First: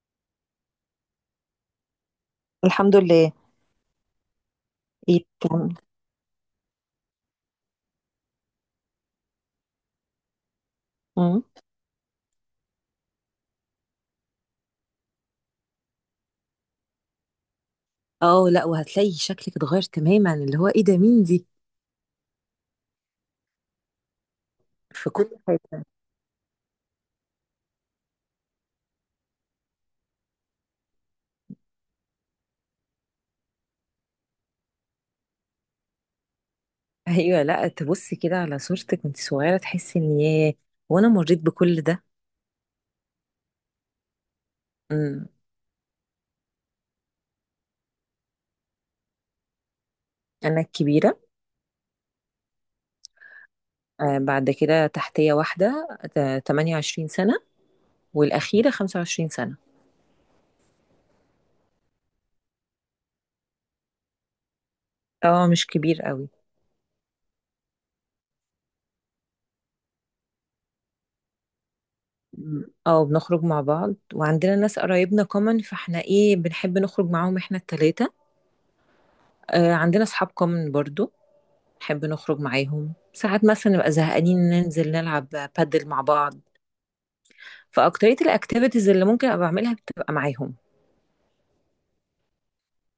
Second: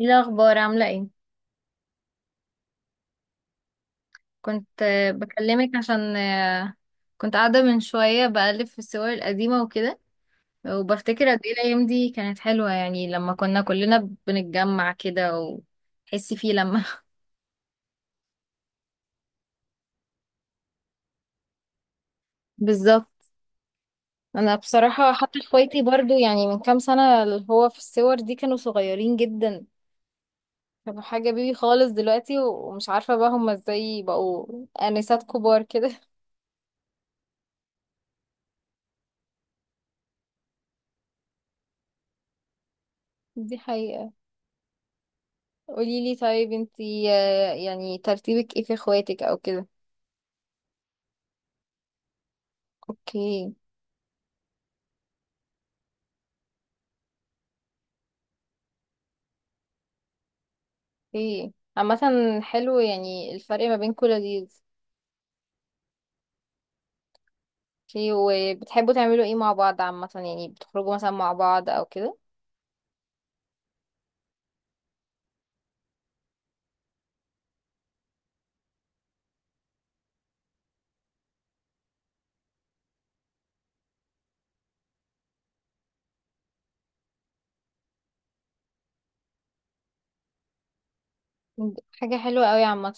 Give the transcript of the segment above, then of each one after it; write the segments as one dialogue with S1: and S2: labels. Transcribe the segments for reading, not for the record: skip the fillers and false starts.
S1: ايه الاخبار؟ عامله ايه؟
S2: الحمد لله.
S1: كنت
S2: ايه كان
S1: بكلمك عشان كنت قاعده من شويه بقلب في الصور القديمه وكده، وبفتكر قد
S2: مم.
S1: ايه الايام دي كانت حلوه، يعني لما كنا كلنا بنتجمع كده وتحسي فيه لما
S2: اه لا، وهتلاقي شكلك اتغير تماما، اللي هو ايه ده، مين دي؟
S1: بالظبط. انا
S2: في
S1: بصراحه
S2: كل
S1: حتى اخواتي
S2: حاجه.
S1: برضو، يعني من كام سنه، اللي هو في الصور دي كانوا صغيرين جدا، كانوا حاجه بيبي خالص، دلوقتي ومش عارفه بقى هما ازاي بقوا انسات كبار كده.
S2: ايوه، لا تبصي كده على صورتك وانت صغيره تحسي ان ياه، وانا مريت بكل ده.
S1: دي حقيقه.
S2: امم
S1: قوليلي طيب، انتي يعني ترتيبك ايه في اخواتك او كده؟
S2: انا الكبيره.
S1: اوكي.
S2: بعد كده تحتيه واحده، 28 سنه، والاخيره 25 سنه.
S1: اوكي. عامة حلو، يعني الفرق ما بينكوا لذيذ.
S2: اه مش كبير قوي.
S1: اوكي، وبتحبوا تعملوا ايه مع بعض عامة؟ يعني بتخرجوا مثلا مع بعض او كده؟
S2: بنخرج مع بعض، وعندنا ناس قرايبنا كومن، فاحنا بنحب نخرج معاهم احنا التلاتة. عندنا اصحاب كومن برضو، نحب نخرج معاهم ساعات، مثلا نبقى زهقانين ننزل نلعب بادل مع بعض، فاكترية الاكتيفيتيز اللي ممكن ابقى بعملها بتبقى معاهم.
S1: حاجة حلوة قوي عامة.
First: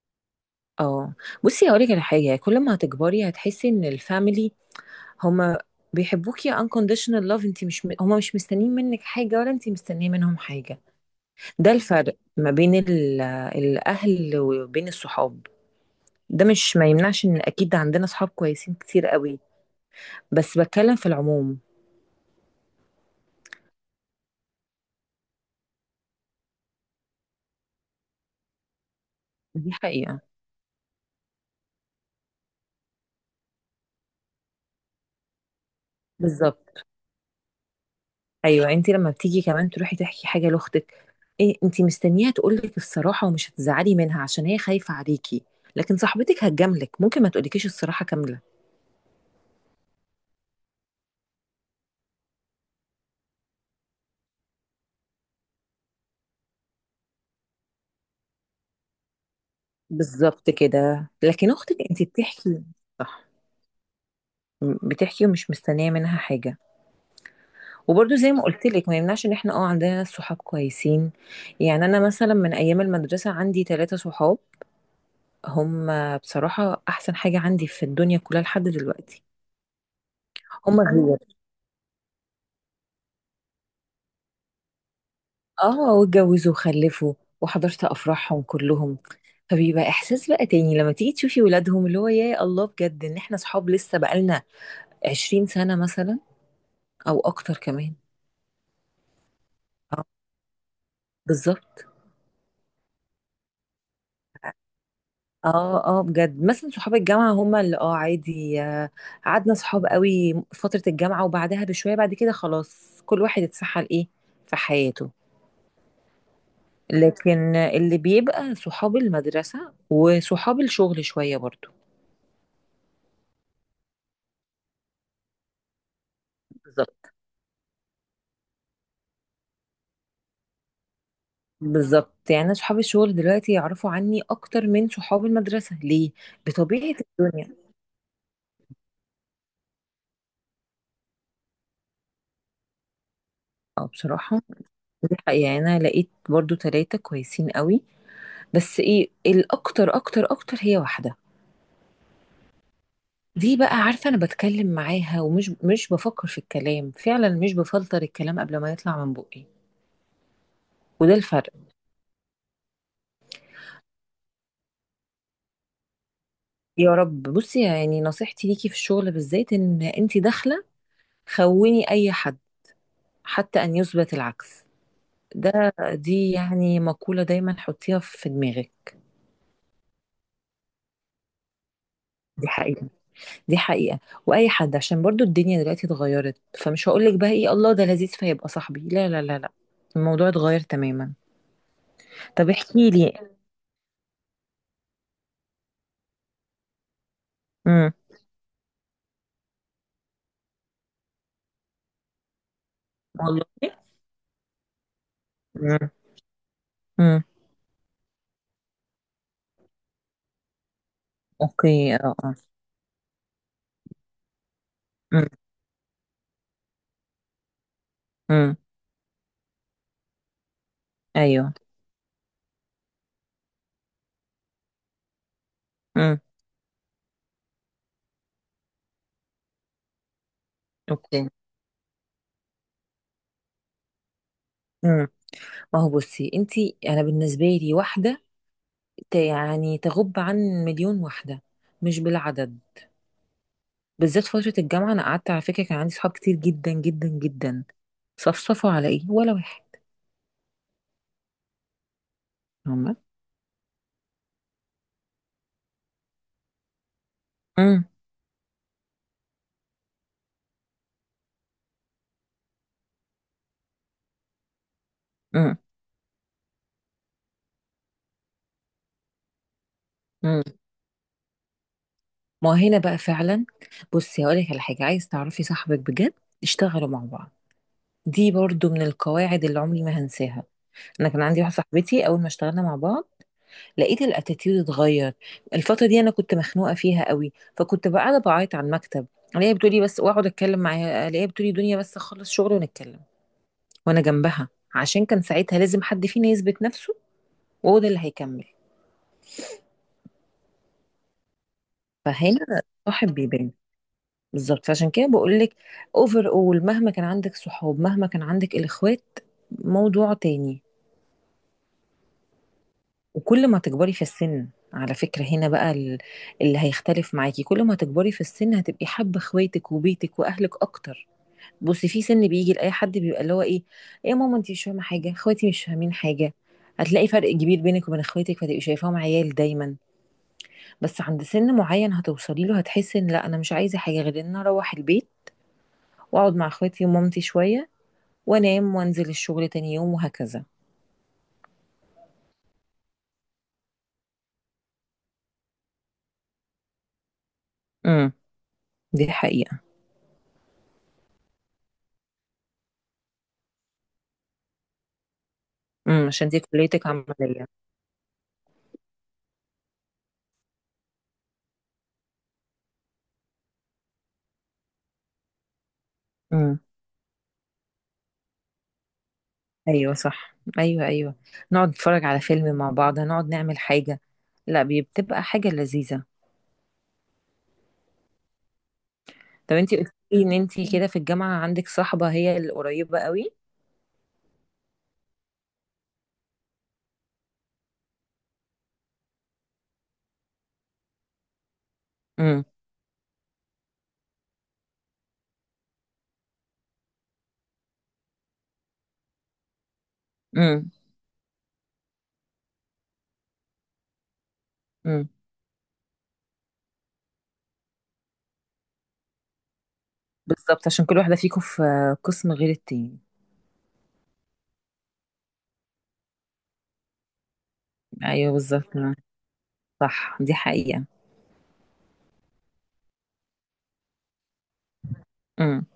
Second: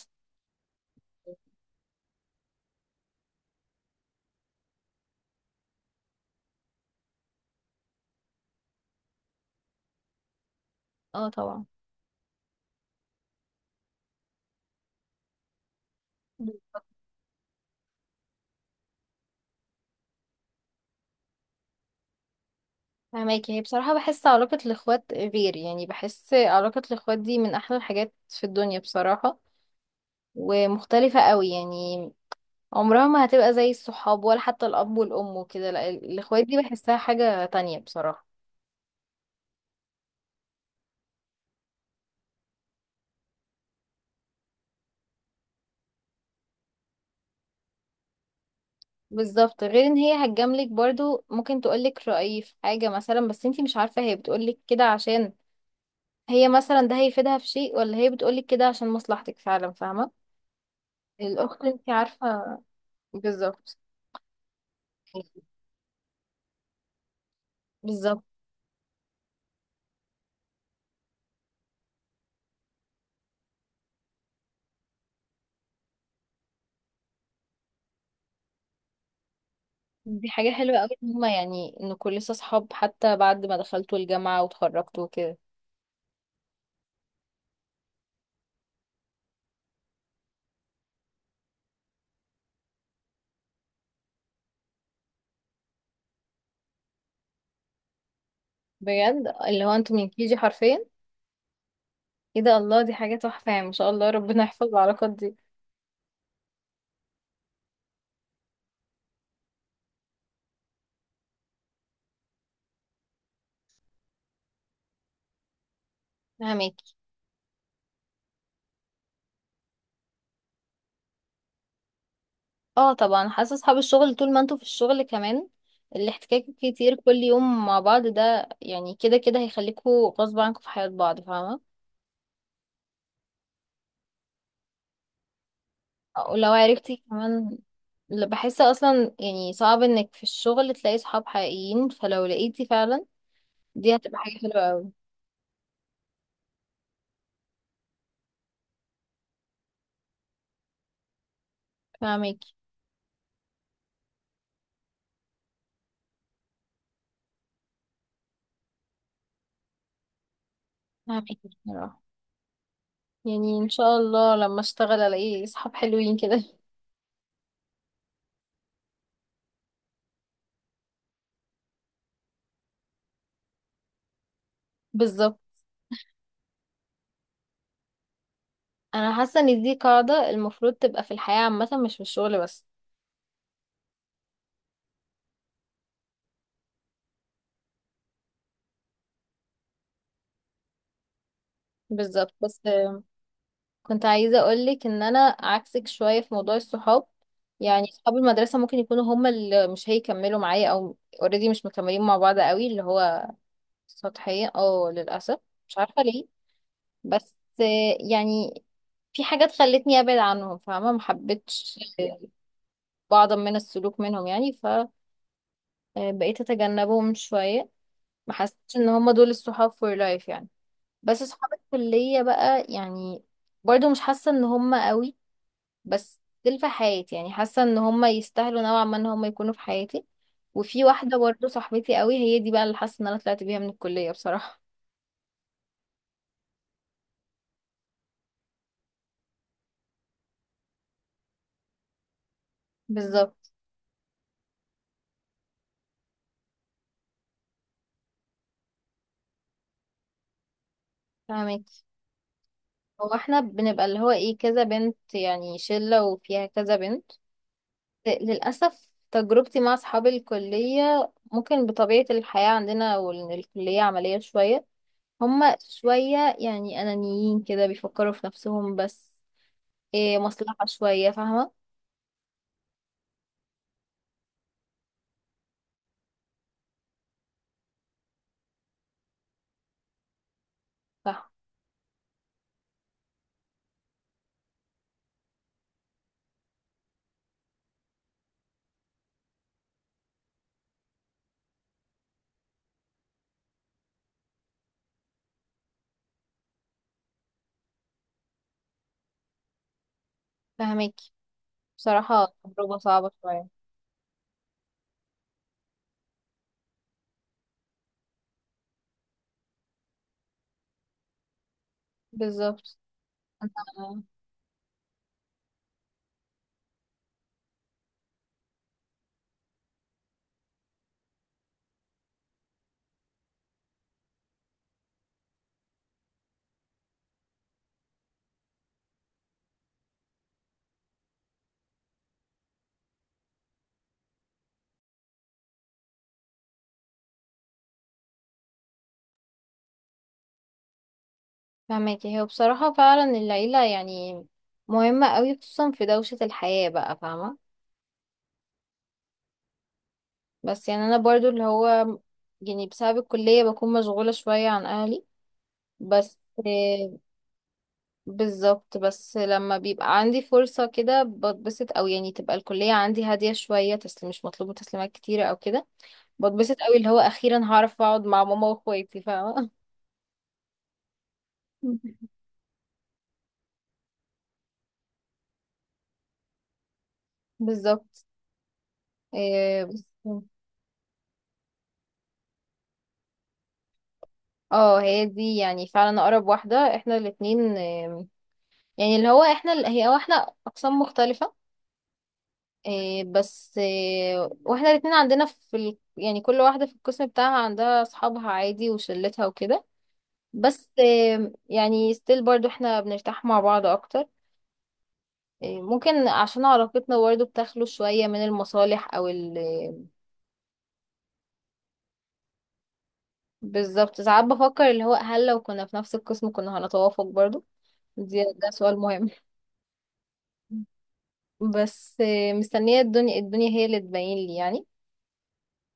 S2: اه. بصي هقولك على حاجة، كل ما هتكبري هتحسي ان الفاميلي، هما بيحبوكي unconditional love. انت مش، هما مش مستنيين منك حاجة، ولا انت مستنية منهم حاجة.
S1: اه طبعا.
S2: ده الفرق ما بين الاهل وبين الصحاب. ده مش ما يمنعش ان اكيد عندنا صحاب كويسين كتير قوي، بس بتكلم في العموم.
S1: فهماكي، هي بصراحة بحس علاقة الإخوات غير، يعني بحس علاقة الإخوات دي من أحلى الحاجات في الدنيا بصراحة.
S2: دي حقيقة.
S1: ومختلفة قوي، يعني عمرها ما هتبقى زي الصحاب، ولا حتى الاب والام وكده، لا الاخوات دي
S2: بالظبط.
S1: بحسها حاجة تانية بصراحة.
S2: ايوه، انت لما بتيجي كمان تروحي تحكي حاجه لاختك، انت مستنياها تقولك الصراحه، ومش هتزعلي منها عشان هي خايفه عليكي. لكن صاحبتك هتجاملك، ممكن ما تقولكيش الصراحه كامله.
S1: بالظبط، غير ان هي هتجاملك برضو، ممكن تقولك رأيي في حاجة مثلا، بس انتي مش عارفة هي بتقولك كده عشان هي مثلا ده هيفيدها في شيء، ولا هي بتقولك كده عشان مصلحتك فعلا، فاهمة.
S2: بالظبط كده، لكن
S1: الاخت
S2: اختك
S1: انتي
S2: انت
S1: عارفة.
S2: بتحكي. صح.
S1: بالظبط.
S2: بتحكي ومش مستنيه منها حاجه. وبرده
S1: بالظبط.
S2: زي ما قلت لك، ما يمنعش ان احنا عندنا ناس صحاب كويسين. يعني انا مثلا من ايام المدرسه عندي ثلاثه صحاب، هم بصراحه احسن حاجه عندي في الدنيا كلها لحد دلوقتي.
S1: دي حاجة حلوة
S2: هم
S1: قوي ان
S2: غير.
S1: هما، يعني ان كل لسه صحاب حتى بعد ما دخلتوا الجامعة وتخرجتوا وكده.
S2: اه، واتجوزوا وخلفوا، وحضرت افراحهم كلهم، فبيبقى احساس بقى تاني لما تيجي تشوفي ولادهم، اللي هو يا الله بجد، ان احنا صحاب لسه بقالنا 20 سنة مثلا، او اكتر كمان.
S1: بجد، اللي هو انتوا
S2: اه،
S1: من كيجي حرفيا.
S2: بالظبط.
S1: ايه ده، الله، دي حاجة تحفة يعني، ما شاء الله، ربنا يحفظ العلاقات دي.
S2: اه اه، بجد مثلا صحاب الجامعة، هما اللي عادي، قعدنا صحاب قوي فترة الجامعة، وبعدها بشوية بعد كده خلاص كل واحد اتسحل في حياته.
S1: فهماكي.
S2: لكن اللي بيبقى صحاب المدرسة وصحاب الشغل شوية برضو.
S1: اه طبعا، حاسة اصحاب الشغل طول ما انتوا في الشغل كمان، الاحتكاك كتير
S2: بالظبط.
S1: كل يوم مع بعض، ده يعني كده كده هيخليكوا غصب عنكم في حياة بعض، فاهمة.
S2: بالظبط، يعني انا صحابي الشغل دلوقتي يعرفوا عني اكتر من صحاب المدرسه، ليه؟
S1: ولو
S2: بطبيعه
S1: عرفتي
S2: الدنيا.
S1: كمان، بحس اصلا، يعني صعب انك في الشغل تلاقي صحاب حقيقيين، فلو لقيتي فعلا
S2: اه
S1: دي هتبقى حاجة
S2: بصراحه،
S1: حلوة قوي.
S2: دي حقيقة. يعني انا لقيت برضو ثلاثه كويسين قوي، بس ايه، الاكتر اكتر اكتر هي واحده.
S1: فهماكي.
S2: دي بقى عارفه، انا بتكلم معاها ومش مش بفكر في الكلام، فعلا مش بفلتر الكلام قبل ما يطلع من بقي، وده
S1: فهماكي.
S2: الفرق.
S1: بصراحة يعني ان شاء الله لما اشتغل الاقي صحاب حلوين كده.
S2: يا رب. بصي يعني نصيحتي ليكي في الشغل بالذات، ان انت داخله خوني اي حد حتى ان يثبت العكس.
S1: بالظبط.
S2: دي يعني مقولة دايما حطيها في دماغك.
S1: انا حاسه ان دي قاعده المفروض تبقى في الحياه عامه، مش في الشغل
S2: دي
S1: بس.
S2: حقيقة، دي حقيقة. وأي حد، عشان برضو الدنيا دلوقتي اتغيرت، فمش هقولك بقى إيه الله ده لذيذ فيبقى صاحبي، لا لا لا لا، الموضوع اتغير تماما.
S1: بالظبط.
S2: طب
S1: بس
S2: احكي لي.
S1: كنت عايزه اقولك ان انا عكسك شويه في موضوع الصحاب. يعني
S2: امم
S1: صحاب المدرسه ممكن يكونوا هما اللي مش هيكملوا معايا، او اوريدي مش مكملين مع بعض قوي، اللي هو
S2: والله.
S1: سطحيه اه للاسف. مش
S2: امم
S1: عارفه ليه.
S2: امم
S1: بس يعني في حاجات خلتني ابعد عنهم، فاهمه، ما حبيتش
S2: اوكي. اه اه.
S1: بعضا من السلوك منهم يعني.
S2: امم
S1: فبقيت اتجنبهم شويه. ما
S2: امم
S1: حسيتش ان هما دول الصحاب فور لايف يعني. بس اصحاب
S2: ايوه.
S1: الكلية بقى يعني، برضو مش حاسة ان هم قوي،
S2: امم
S1: بس دول في حياتي، يعني حاسة ان هم يستاهلوا نوعا ما ان هم يكونوا في حياتي. وفي واحدة
S2: اوكي.
S1: برضو صاحبتي قوي، هي دي بقى اللي حاسة ان انا طلعت بيها من الكلية بصراحة.
S2: امم ما هو بصي انتي، انا بالنسبه لي واحده، يعني تغب عن مليون واحده، مش بالعدد.
S1: بالظبط.
S2: بالذات فترة الجامعة أنا قعدت، على فكرة كان عندي صحاب كتير جدا جدا جدا، صفصفوا على إيه، ولا واحد.
S1: فاهمك.
S2: هما.
S1: هو احنا بنبقى اللي هو ايه، كذا بنت، يعني شلة وفيها كذا بنت.
S2: امم
S1: للأسف تجربتي مع اصحاب الكلية، ممكن بطبيعة الحياة عندنا والكلية عملية شوية، هما
S2: امم
S1: شوية يعني أنانيين كده، بيفكروا في نفسهم بس. إيه،
S2: امم
S1: مصلحة شوية، فاهمة.
S2: ما هنا بقى فعلا. بصي هقول لك على حاجة، عايز تعرفي صاحبك بجد؟ اشتغلوا مع بعض. دي برضو من القواعد اللي عمري ما هنساها. انا كان
S1: صح.
S2: عندي واحده صاحبتي، اول ما اشتغلنا مع بعض لقيت الاتيتيود اتغير. الفتره دي انا كنت مخنوقه فيها قوي، فكنت بقى قاعده بعيط على المكتب، الاقيها بتقولي بس، واقعد اتكلم معاها الاقيها بتقولي دنيا بس اخلص شغل ونتكلم، وانا جنبها. عشان كان ساعتها لازم حد فينا يثبت نفسه، وهو ده اللي هيكمل.
S1: فاهماكي. بصراحة
S2: فهنا
S1: تجربة
S2: صاحب
S1: صعبة شوية.
S2: بيبان. بالظبط، فعشان كده بقول لك، اوفر اول، مهما كان عندك صحاب، مهما كان عندك الاخوات موضوع تاني.
S1: بالظبط.
S2: وكل ما تكبري في
S1: أنا
S2: السن، على فكرة هنا بقى اللي هيختلف معاكي، كل ما تكبري في السن هتبقي حابة اخواتك وبيتك واهلك اكتر. بصي في سن بيجي لاي حد، بيبقى اللي هو ايه، ايه يا ماما انت مش فاهمه حاجه، اخواتي مش فاهمين حاجه، هتلاقي فرق كبير بينك وبين اخواتك، فتبقي شايفاهم عيال دايما. بس عند سن معين هتوصلي له، هتحسي ان لا، انا مش عايزه حاجه غير ان أنا اروح البيت واقعد مع اخواتي ومامتي شويه، وانام وانزل الشغل تاني يوم، وهكذا.
S1: فاهماكي. هو بصراحة فعلا العيلة يعني مهمة أوي، خصوصا في دوشة الحياة بقى، فاهمة.
S2: امم دي حقيقه.
S1: بس يعني أنا برضو اللي هو، يعني بسبب الكلية بكون مشغولة شوية عن أهلي بس.
S2: عشان دي كليتك
S1: آه،
S2: عمليه.
S1: بالظبط، بس لما بيبقى عندي فرصة كده بتبسط، أو يعني تبقى الكلية عندي هادية شوية، تسليم مش مطلوبة تسليمات كتيرة أو كده، بتبسط
S2: امم
S1: أوي، اللي هو أخيرا هعرف أقعد مع ماما وأخواتي، فاهمة.
S2: ايوه صح، ايوه ايوه، نقعد نتفرج على فيلم مع بعض، نقعد نعمل حاجه. لا، بتبقى حاجه لذيذه.
S1: بالظبط.
S2: طب
S1: إيه
S2: انتي
S1: بس.
S2: قلتي لي ان انتي كده في الجامعه عندك صاحبه، هي القريبه قوي.
S1: اه، هي دي يعني فعلا أقرب واحدة، احنا الاتنين يعني اللي هو احنا هي، هو احنا أقسام مختلفة.
S2: امم
S1: إيه بس إيه، واحنا الاتنين عندنا في ال... يعني كل واحدة في القسم بتاعها عندها أصحابها عادي، وشلتها وكده.
S2: امم
S1: بس يعني ستيل برضو احنا بنرتاح مع بعض اكتر.
S2: امم
S1: ممكن عشان علاقتنا برضو بتخلو شوية من المصالح او ال.
S2: بالظبط، عشان كل واحده فيكم في قسم غير التاني.
S1: بالظبط. ساعات بفكر اللي هو هل لو كنا في نفس القسم كنا هنتوافق برضو؟ دي
S2: ايوه
S1: ده
S2: بالظبط،
S1: سؤال مهم.
S2: صح دي حقيقة.
S1: بس مستنية الدنيا، الدنيا هي اللي تبين لي يعني.
S2: امم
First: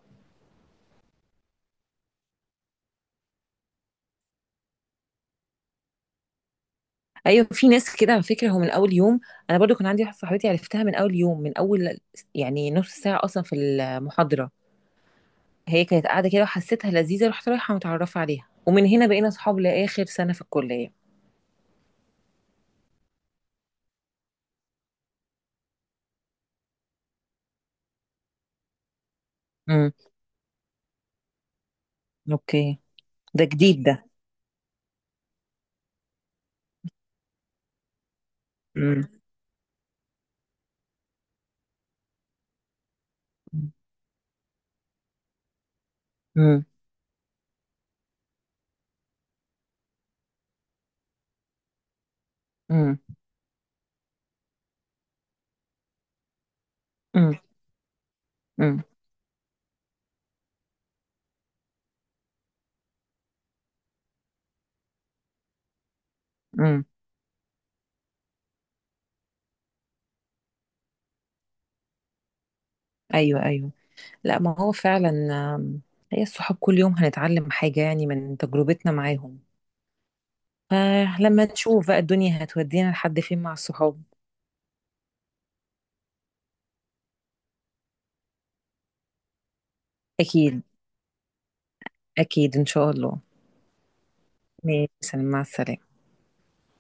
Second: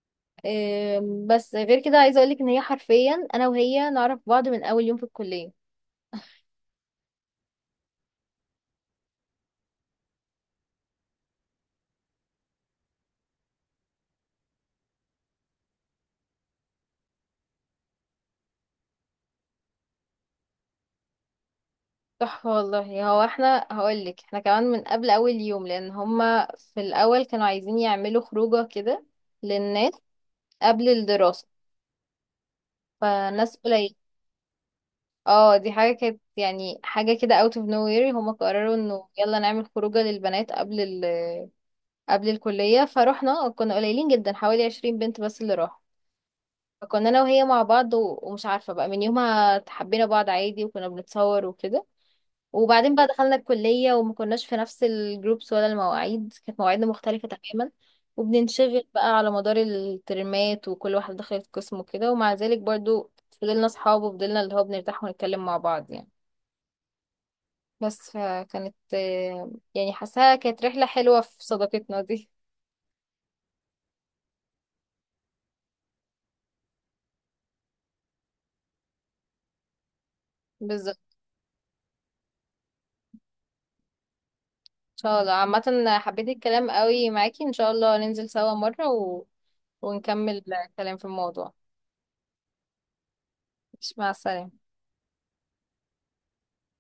S1: بس غير كده عايزة اقولك ان هي حرفيا انا وهي نعرف بعض من اول يوم في الكلية.
S2: ايوه في ناس كده على فكرة، هو من اول يوم، انا برضو كان عندي واحدة صاحبتي عرفتها من اول يوم، من اول يعني نص ساعة اصلا في المحاضرة، هي كانت قاعدة كده وحسيتها لذيذة، رحت رايحة متعرفة عليها، ومن هنا بقينا اصحاب لاخر سنة في الكلية.
S1: تحفة والله. هو احنا هقولك احنا كمان من قبل اول يوم، لان هما في الاول كانوا عايزين يعملوا خروجة كده
S2: امم
S1: للناس قبل الدراسة،
S2: اوكي. ده
S1: فناس
S2: جديد
S1: قليل.
S2: ده.
S1: اه، دي حاجة كانت يعني حاجة كده out of nowhere، هما قرروا انه
S2: امم
S1: يلا نعمل خروجة للبنات قبل ال... قبل الكلية. فروحنا كنا قليلين جدا، حوالي 20 بنت بس اللي راحوا.
S2: امم
S1: فكنا انا وهي مع بعض و... ومش عارفة بقى من يومها حبينا بعض عادي، وكنا بنتصور وكده. وبعدين بقى
S2: امم
S1: دخلنا الكلية، وما كناش في نفس الجروبس، ولا المواعيد، كانت مواعيدنا مختلفة
S2: امم
S1: تماما،
S2: امم
S1: وبننشغل بقى على مدار الترمات وكل واحد دخلت قسم وكده، ومع ذلك برضو فضلنا صحاب، وفضلنا اللي هو بنرتاح ونتكلم مع بعض يعني.
S2: امم
S1: بس فكانت يعني حاساها كانت رحلة حلوة في صداقتنا دي.
S2: ايوه ايوه. لا ما هو فعلا. آم، هي الصحاب كل يوم هنتعلم حاجة يعني من تجربتنا معاهم،
S1: بالظبط.
S2: فلما نشوف بقى الدنيا هتودينا لحد فين مع الصحاب.
S1: ان شاء الله عامة حبيت الكلام قوي معاكي، ان شاء الله ننزل سوا مرة و... ونكمل
S2: أكيد،
S1: الكلام في الموضوع.
S2: أكيد إن شاء الله.
S1: مش مع السلامة.
S2: ماشي، مع السلامة.